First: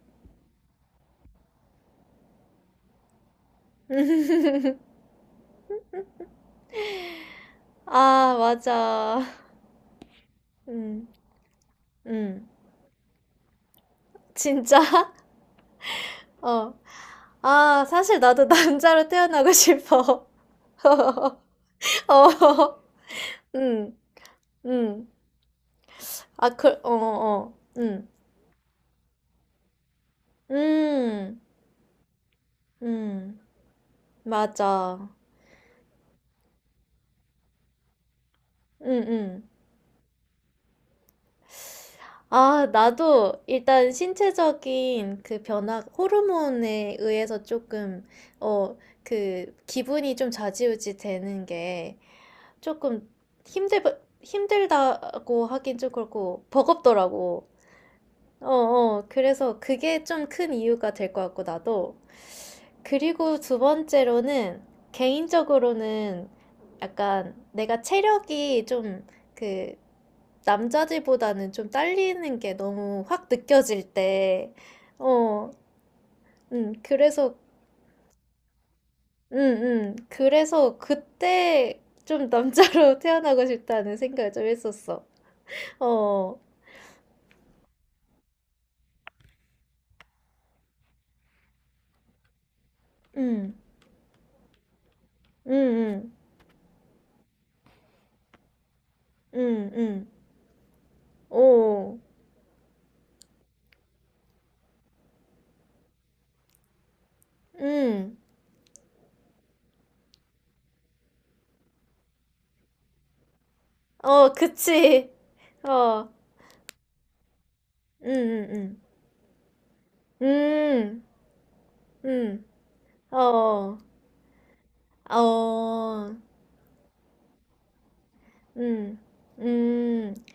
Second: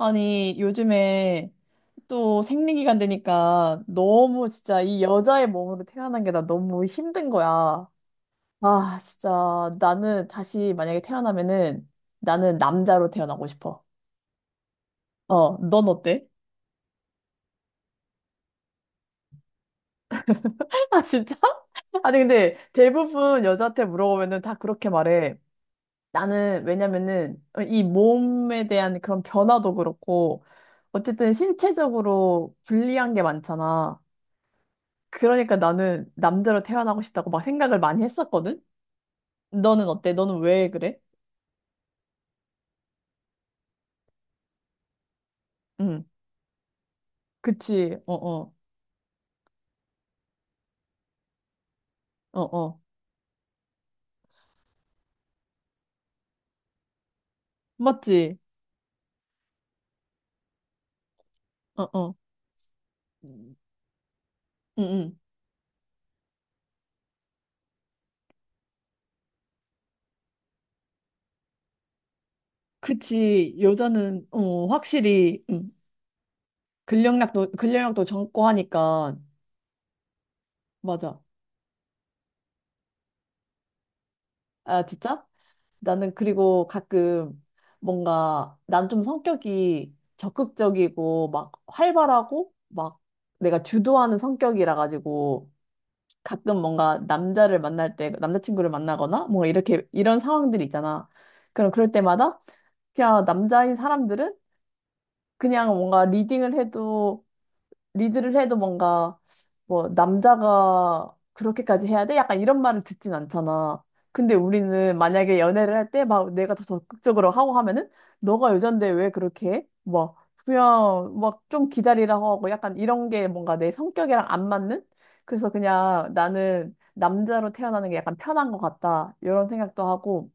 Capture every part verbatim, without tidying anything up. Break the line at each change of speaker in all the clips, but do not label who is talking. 아니, 요즘에 또 생리기간 되니까 너무 진짜 이 여자의 몸으로 태어난 게 나 너무 힘든 거야.
아,
아,
맞아.
진짜 나는 다시 만약에
음,
태어나면은
음.
나는 남자로 태어나고 싶어.
진짜?
어, 넌 어때?
어. 아, 사실 나도 남자로 태어나고 싶어.
아, 진짜? 아니, 근데
어,
대부분 여자한테
음,
물어보면은 다 그렇게
음.
말해.
아,
나는
그, 어,
왜냐면은
어, 어.
이
음.
몸에 대한 그런 변화도 그렇고 어쨌든
음,
신체적으로 불리한 게
음.
많잖아.
맞아.
그러니까 나는 남자로 태어나고 싶다고 막 생각을 많이 했었거든?
음, 음.
너는 어때? 너는 왜 그래?
아, 나도 일단 신체적인 그 변화,
응,
호르몬에 의해서
그치,
조금,
어어,
어, 그, 기분이 좀 좌지우지 되는 게,
어어.
조금 힘들, 힘들다고 하긴 좀 그렇고, 버겁더라고.
맞지?
어, 어. 그래서 그게 좀 큰 이유가 될 것 같고, 나도.
어어.
그리고
응,
두 번째로는,
응.
개인적으로는 약간 내가 체력이 좀 그, 남자들보다는 좀 딸리는 게 너무 확
그치,
느껴질
여자는,
때,
어, 확실히,
어,
응.
음, 그래서,
근력량도, 근력량도 적고 하니까.
음, 음, 그래서
맞아.
그때 좀 남자로 태어나고 싶다는 생각을 좀
아,
했었어.
진짜? 나는
어,
그리고 가끔 뭔가, 난 좀 성격이 적극적이고, 막 활발하고, 막
응,
내가 주도하는 성격이라 가지고,
응, 응,
가끔 뭔가 남자를 만날 때 남자친구를 만나거나 뭐
응,
이렇게
응,
이런 상황들이 있잖아. 그럼 그럴
오,
때마다 그냥 남자인 사람들은 그냥 뭔가 리딩을 해도
응,
리드를 해도 뭔가 뭐 남자가 그렇게까지 해야 돼? 약간 이런 말을 듣진 않잖아.
어,
근데 우리는
그치,
만약에 연애를 할 때
어,
막 내가 더 적극적으로 하고 하면은
응,
너가
응,
여잔데 왜 그렇게 해? 뭐
응,
그냥 막 좀
응,
기다리라고
응,
하고 약간 이런 게 뭔가 내
어,
성격이랑 안 맞는? 그래서 그냥
어,
나는 남자로 태어나는 게 약간 편한 것
응,
같다. 이런 생각도
응,
하고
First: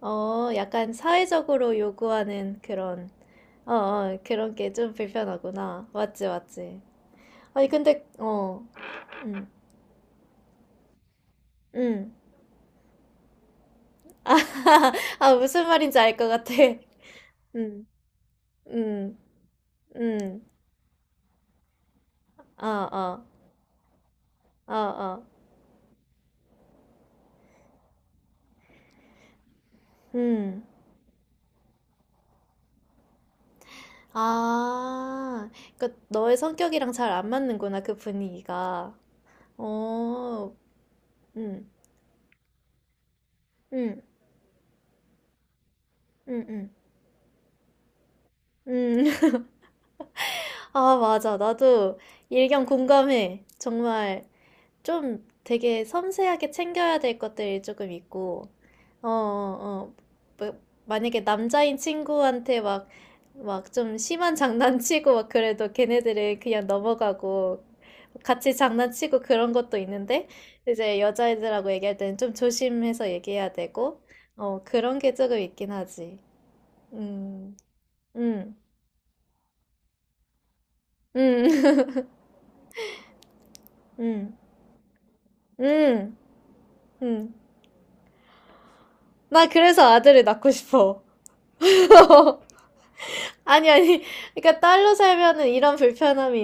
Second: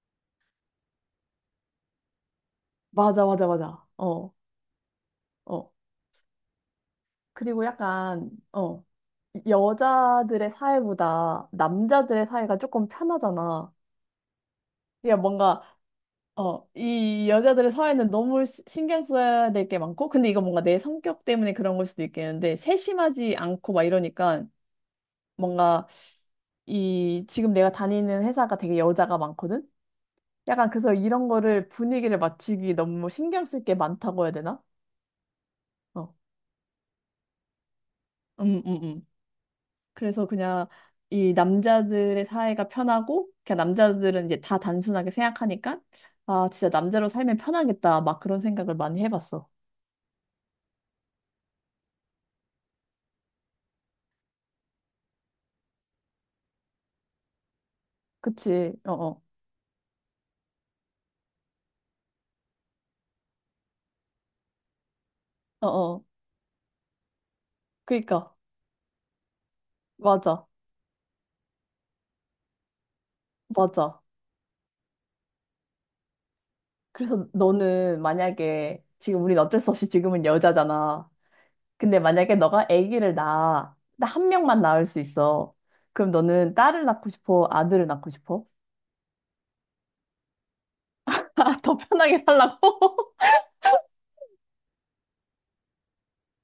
어, 약간 사회적으로 요구하는 그런,
맞아 맞아
어,
맞아.
어,
어.
그런 게 좀
어.
불편하구나. 맞지, 맞지.
그리고
아니, 근데,
약간,
어,
어,
응,
여자들의 사회보다
응.
남자들의 사회가 조금 편하잖아. 그러니까
아,
뭔가,
무슨 말인지 알 것 같아.
어, 이 여자들의
응,
사회는 너무 시- 신경
응,
써야 될 게 많고, 근데
응,
이거 뭔가 내 성격 때문에 그런 걸 수도 있겠는데,
어, 어,
세심하지 않고 막 이러니까,
어, 어.
뭔가 이, 지금 내가 다니는 회사가 되게 여자가 많거든?
음.
약간 그래서 이런 거를 분위기를 맞추기 너무 신경 쓸 게 많다고 해야 되나?
아, 그러니까
어,
너의 성격이랑 잘 안 맞는구나, 그
음, 음,
분위기가.
음. 그래서
어,
그냥 이
음,
남자들의 사회가 편하고, 그냥
음,
남자들은 이제 다 단순하게 생각하니까,
음,
아, 진짜
음,
남자로 살면 편하겠다. 막 그런 생각을 많이
음.
해봤어.
아, 맞아. 나도 일견 공감해. 정말 좀 되게 섬세하게 챙겨야 될 것들이 조금 있고,
그치?
어,
어어.
어, 어. 뭐, 만약에 남자인 친구한테 막, 막 좀 심한 장난치고 막 그래도
어어.
걔네들은 그냥 넘어가고,
그니까.
같이 장난치고 그런 것도 있는데,
맞아.
이제 여자애들하고 얘기할 때는 좀 조심해서 얘기해야 되고,
맞아.
어, 그런 게 조금 있긴 하지.
그래서
음,
너는
음,
만약에, 지금 우린 어쩔 수 없이 지금은 여자잖아.
음,
근데 만약에 너가 아기를 낳아. 나 한
음,
명만 낳을 수 있어. 그럼
음,
너는 딸을 낳고
음.
싶어? 아들을 낳고 싶어?
나 그래서 아들을 낳고 싶어.
더 편하게 살라고?
아니, 아니. 그러니까 딸로 살면은 이런 불편함이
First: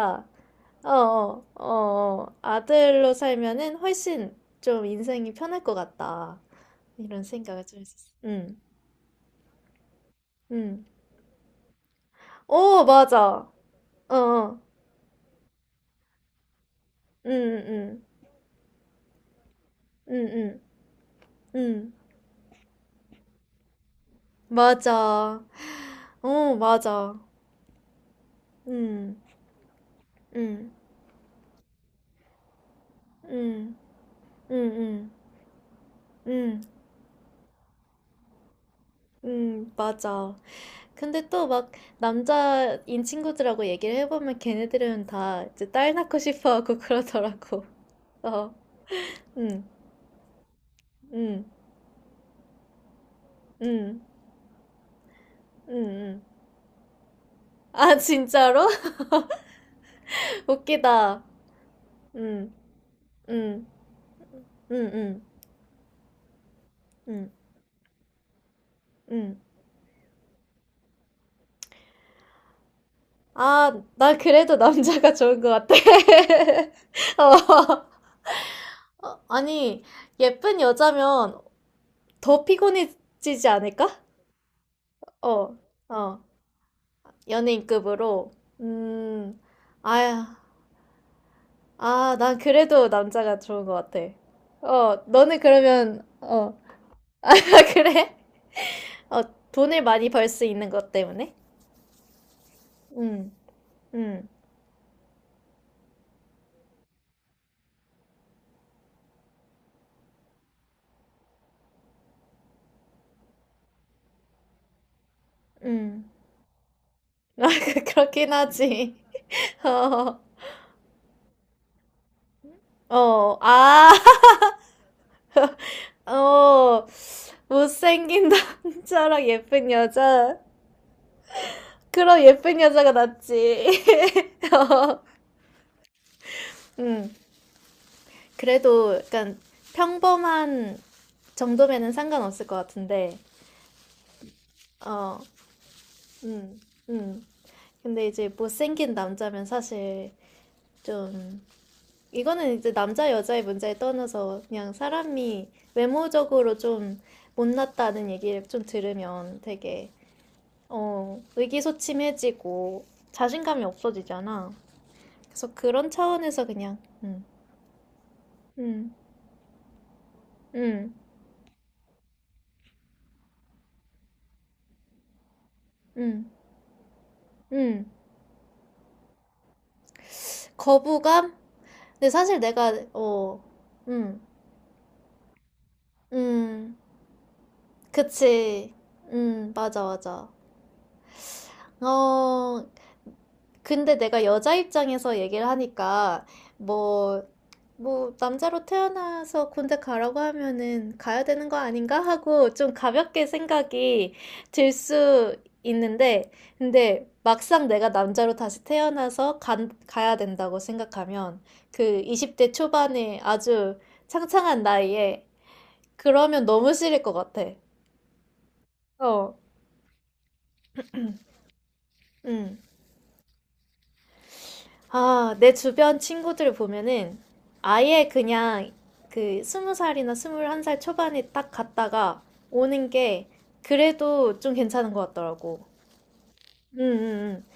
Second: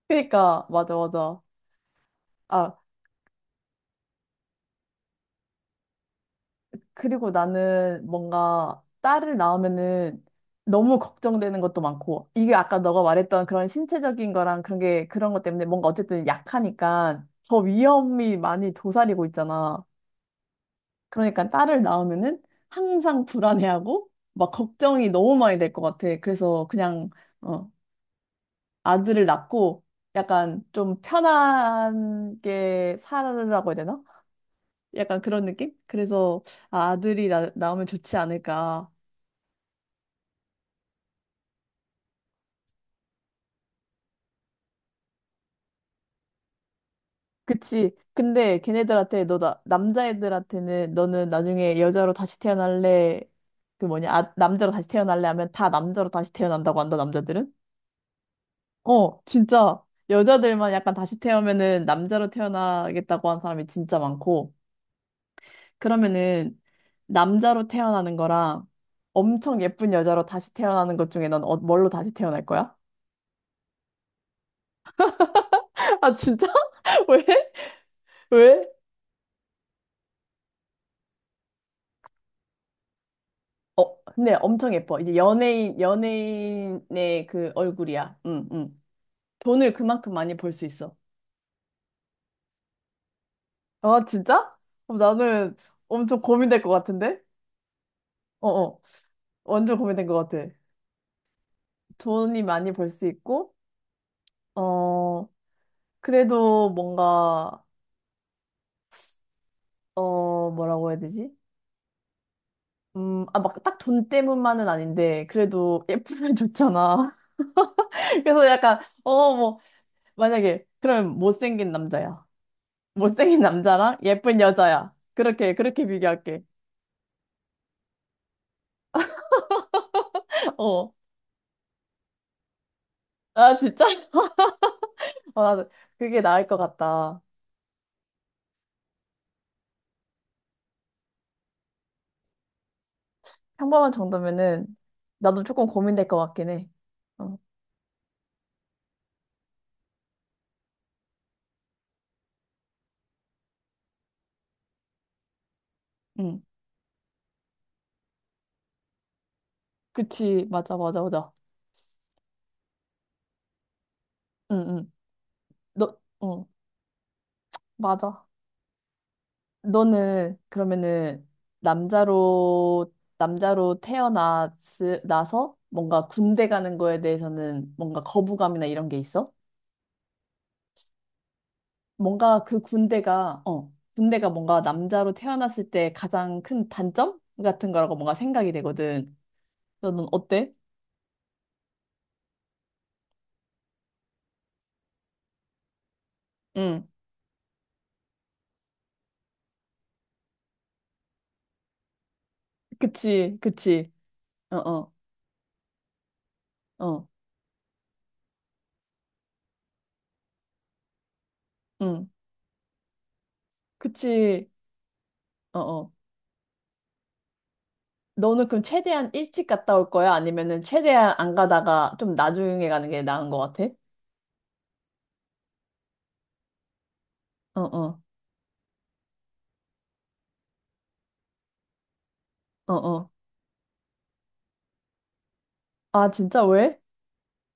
그니까.
어,
맞아,
어,
맞아.
어, 어.
아,
아들로 살면은 훨씬 좀 인생이 편할 것 같다. 이런
그리고
생각을 좀
나는
했었어. 응,
뭔가 딸을 낳으면은
응.
너무 걱정되는 것도 많고, 이게 아까
어,
너가 말했던
맞아.
그런
어,
신체적인
어.
거랑 그런 게, 그런 것 때문에 뭔가 어쨌든 약하니까
응,
더
응,
위험이 많이 도사리고 있잖아.
응, 응,
그러니까
응.
딸을
응.
낳으면은 항상 불안해하고, 막 걱정이 너무
맞아.
많이 될 것 같아.
어,
그래서 그냥,
맞아.
어,
응,
아들을 낳고, 약간
응,
좀 편하게 살아라고 해야
응,
되나?
응, 응,
약간 그런 느낌? 그래서
응,
아, 아들이 나, 나오면 좋지 않을까.
응, 맞아. 근데 또 막 남자인 친구들하고 얘기를 해보면 걔네들은 다 이제 딸 낳고 싶어 하고 그러더라고.
그치.
어,
근데 걔네들한테 너 나,
응,
남자애들한테는 너는
응,
나중에 여자로 다시 태어날래 그
응,
뭐냐 아, 남자로 다시 태어날래 하면 다
응,
남자로
응.
다시 태어난다고 한다 남자들은?
아, 진짜로?
어 진짜 여자들만 약간 다시
웃기다.
태어면은 남자로
응,
태어나겠다고 한
응,
사람이 진짜 많고
응, 응,
그러면은
응,
남자로 태어나는 거랑
응.
엄청 예쁜 여자로 다시 태어나는 것 중에 넌 어, 뭘로 다시 태어날 거야?
아, 나 그래도 남자가 좋은 것 같아.
아 진짜? 왜?
어,
왜?
어, 아니, 예쁜 여자면 더 피곤해지지 않을까?
어, 근데 엄청 예뻐. 이제
어,
연예인,
어.
연예인의 그 얼굴이야.
연예인급으로?
응, 응.
음,
돈을 그만큼 많이
아야,
벌 수 있어.
아, 난 그래도 남자가 좋은 것 같아.
아, 진짜? 그럼
어, 너는
나는
그러면,
엄청
어,
고민될 것 같은데?
아, 그래?
어, 어.
어,
완전
돈을
고민된
많이 벌
것
수
같아.
있는 것 때문에?
돈이 많이 벌 수
음,
있고,
음,
어, 그래도 뭔가, 어, 뭐라고 해야 되지? 음, 아, 막 딱 돈 때문만은 아닌데, 그래도
음.
예쁘면 좋잖아.
아, 그- 그렇긴
그래서 약간,
하지.
어, 뭐,
어,
만약에, 그럼 못생긴 남자야.
어,
못생긴
아,
남자랑 예쁜 여자야. 그렇게, 그렇게 비교할게.
어, 못생긴 남자랑 예쁜 여자.
어.
그럼 예쁜 여자가
아,
낫지.
진짜?
어,
어, 나도 그게 나을 것
음.
같다.
그래도 약간 평범한 정도면은 상관없을 것 같은데,
평범한 정도면은
어,
나도 조금 고민될 것 같긴
음,
해.
음.
어,
근데 이제 못생긴 남자면 사실 좀, 이거는 이제 남자 여자의 문제에 떠나서 그냥 사람이
응.
외모적으로 좀 못났다는 얘기를 좀 들으면 되게,
그치. 맞아, 맞아,
어,
맞아.
의기소침해지고 자신감이 없어지잖아.
응, 응.
그래서 그런
너, 응.
차원에서 그냥, 음,
맞아.
음,
너는
음,
그러면은 남자로, 남자로 태어나서 뭔가
음,
군대 가는 거에 대해서는
음.
뭔가 거부감이나 이런 게 있어?
거부감? 근데 사실
뭔가 그
내가 어,
군대가, 어,
음,
군대가 뭔가 남자로 태어났을 때 가장 큰
음,
단점 같은 거라고 뭔가 생각이
그치,
되거든.
음, 맞아,
너는
맞아.
어때?
어, 근데 내가 여자 입장에서 얘기를 하니까
응.
뭐, 뭐 남자로 태어나서 군대 가라고 하면은 가야 되는 거 아닌가 하고 좀 가볍게
그치, 그치.
생각이
어,
들
어,
수 있는데, 근데
어,
막상 내가 남자로 다시 태어나서 간, 가야 된다고 생각하면 그
응.
이십 대 초반에 아주
그치,
창창한 나이에
어, 어.
그러면 너무 싫을 것 같아.
너는 그럼 최대한
어,
일찍 갔다 올 거야? 아니면은 최대한 안 가다가 좀
음.
나중에 가는 게 나은 것 같아?
아, 내 주변 친구들 보면은
어, 어,
아예 그냥 그 스무 살이나 스물한 살 초반에 딱 갔다가
어,
오는
어.
게 그래도 좀 괜찮은 것 같더라고.
아, 진짜
음,
왜?
음, 음.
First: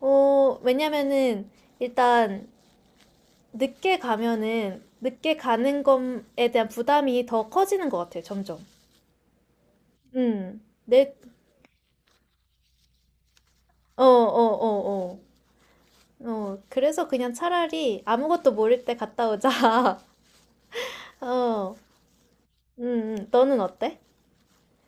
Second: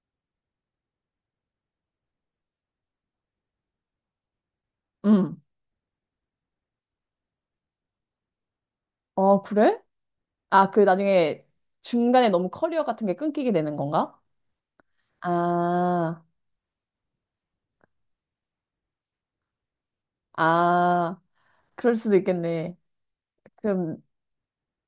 어, 왜냐면은 일단 늦게 가면은 늦게
응.
가는 것에 대한 부담이 더 커지는 것 같아요, 점점.
어, 그래?
음.
아, 그
내,
나중에 중간에 너무 커리어 같은 게 끊기게 되는
어, 어,
건가?
어, 어.
아,
어, 그래서 그냥 차라리 아무것도 모를 때 갔다 오자.
아.
어,
그럴 수도 있겠네.
음, 음. 너는
그럼,
어때?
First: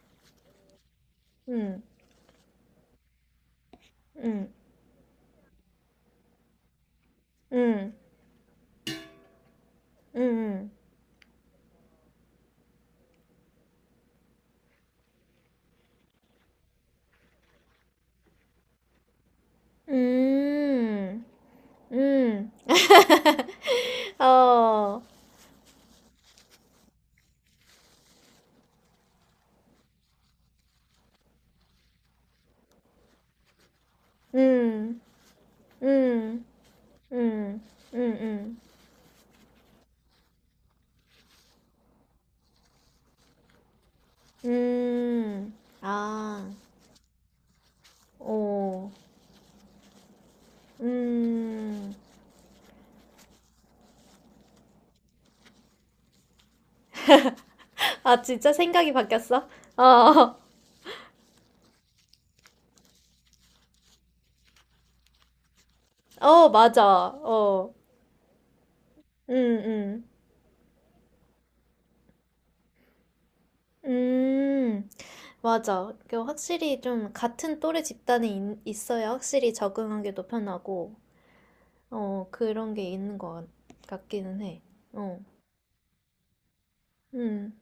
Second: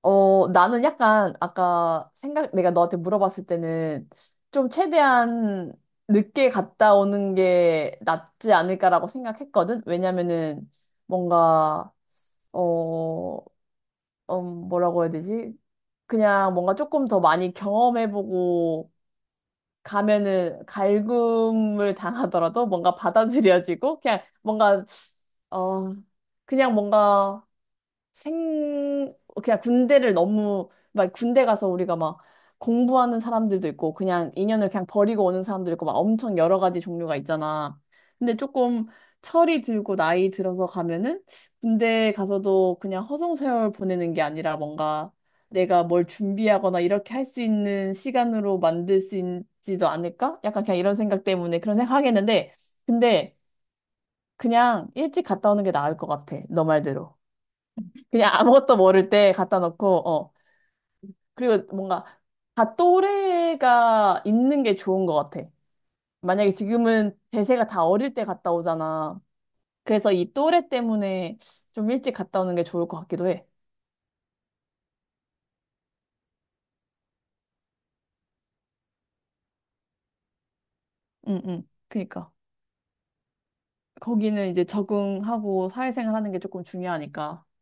어, 나는 약간
음,
아까 생각, 내가 너한테 물어봤을 때는
음,
좀 최대한 늦게 갔다 오는
음,
게 낫지 않을까라고 생각했거든? 왜냐면은
음,
뭔가, 어, 음, 뭐라고 해야 되지? 그냥 뭔가 조금 더 많이 경험해보고 가면은
음, 음,
갈굼을
음.
당하더라도 뭔가 받아들여지고 그냥 뭔가,
어,
어, 그냥 뭔가 생, 그냥 군대를 너무, 막 군대 가서 우리가 막 공부하는 사람들도 있고, 그냥 인연을 그냥
음,
버리고 오는 사람도 있고, 막 엄청
음,
여러 가지 종류가
음,
있잖아.
음,
근데
음,
조금 철이 들고 나이 들어서 가면은 군대 가서도 그냥 허송세월 보내는 게 아니라 뭔가
음.
내가 뭘
아,
준비하거나 이렇게 할 수 있는 시간으로
오,
만들 수 있지도 않을까? 약간 그냥 이런 생각 때문에 그런 생각
음.
하겠는데, 근데 그냥 일찍 갔다 오는 게 나을 것 같아. 너 말대로.
아,
그냥
진짜
아무것도
생각이
모를 때
바뀌었어?
갖다 놓고, 어.
어,
그리고 뭔가 다 또래가 있는 게 좋은 것 같아.
어,
만약에
맞아.
지금은 대세가
어,
다 어릴 때 갔다 오잖아.
음, 음.
그래서 이 또래 때문에 좀 일찍 갔다 오는 게 좋을 것 같기도 해.
음, 맞아. 그 확실히 좀 같은 또래 집단에 있, 있어야 확실히 적응하기도 편하고,
응, 응.
어,
그니까.
그런 게 있는 것 같- 같기는
거기는
해.
이제
어,
적응하고 사회생활 하는 게 조금 중요하니까.
음,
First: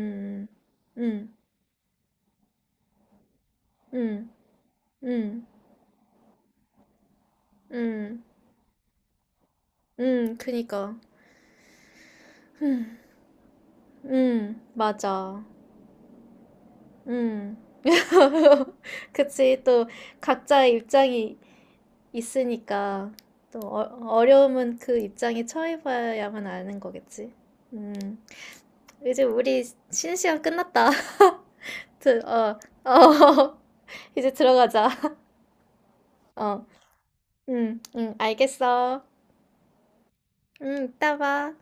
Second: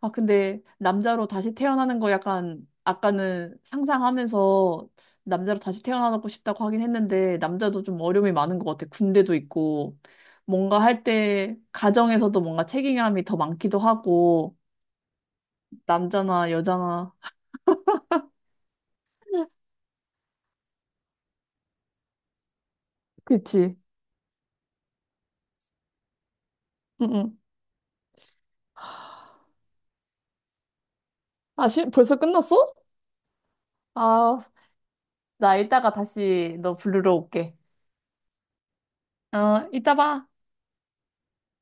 아, 근데 남자로
음,
다시 태어나는 거 약간 아까는
음,
상상하면서
음,
남자로 다시 태어나고 싶다고 하긴 했는데
음,
남자도 좀 어려움이
음,
많은 것 같아. 군대도 있고
음,
뭔가
그니까.
할 때 가정에서도 뭔가 책임감이 더 많기도 하고
음, 맞아.
남자나 여자나
음. 그치. 또 각자의 입장이 있으니까, 또
그치?
어, 어려움은 그 입장에 처해봐야만 아는 거겠지.
응응.
음. 이제 우리 쉬는 시간 끝났다.
아, 시, 벌써
드, 어,
끝났어?
어, 이제
아,
들어가자.
나 이따가 다시
어,
너 부르러 올게.
응, 응, 알겠어.
어, 이따 봐.
응, 이따 봐.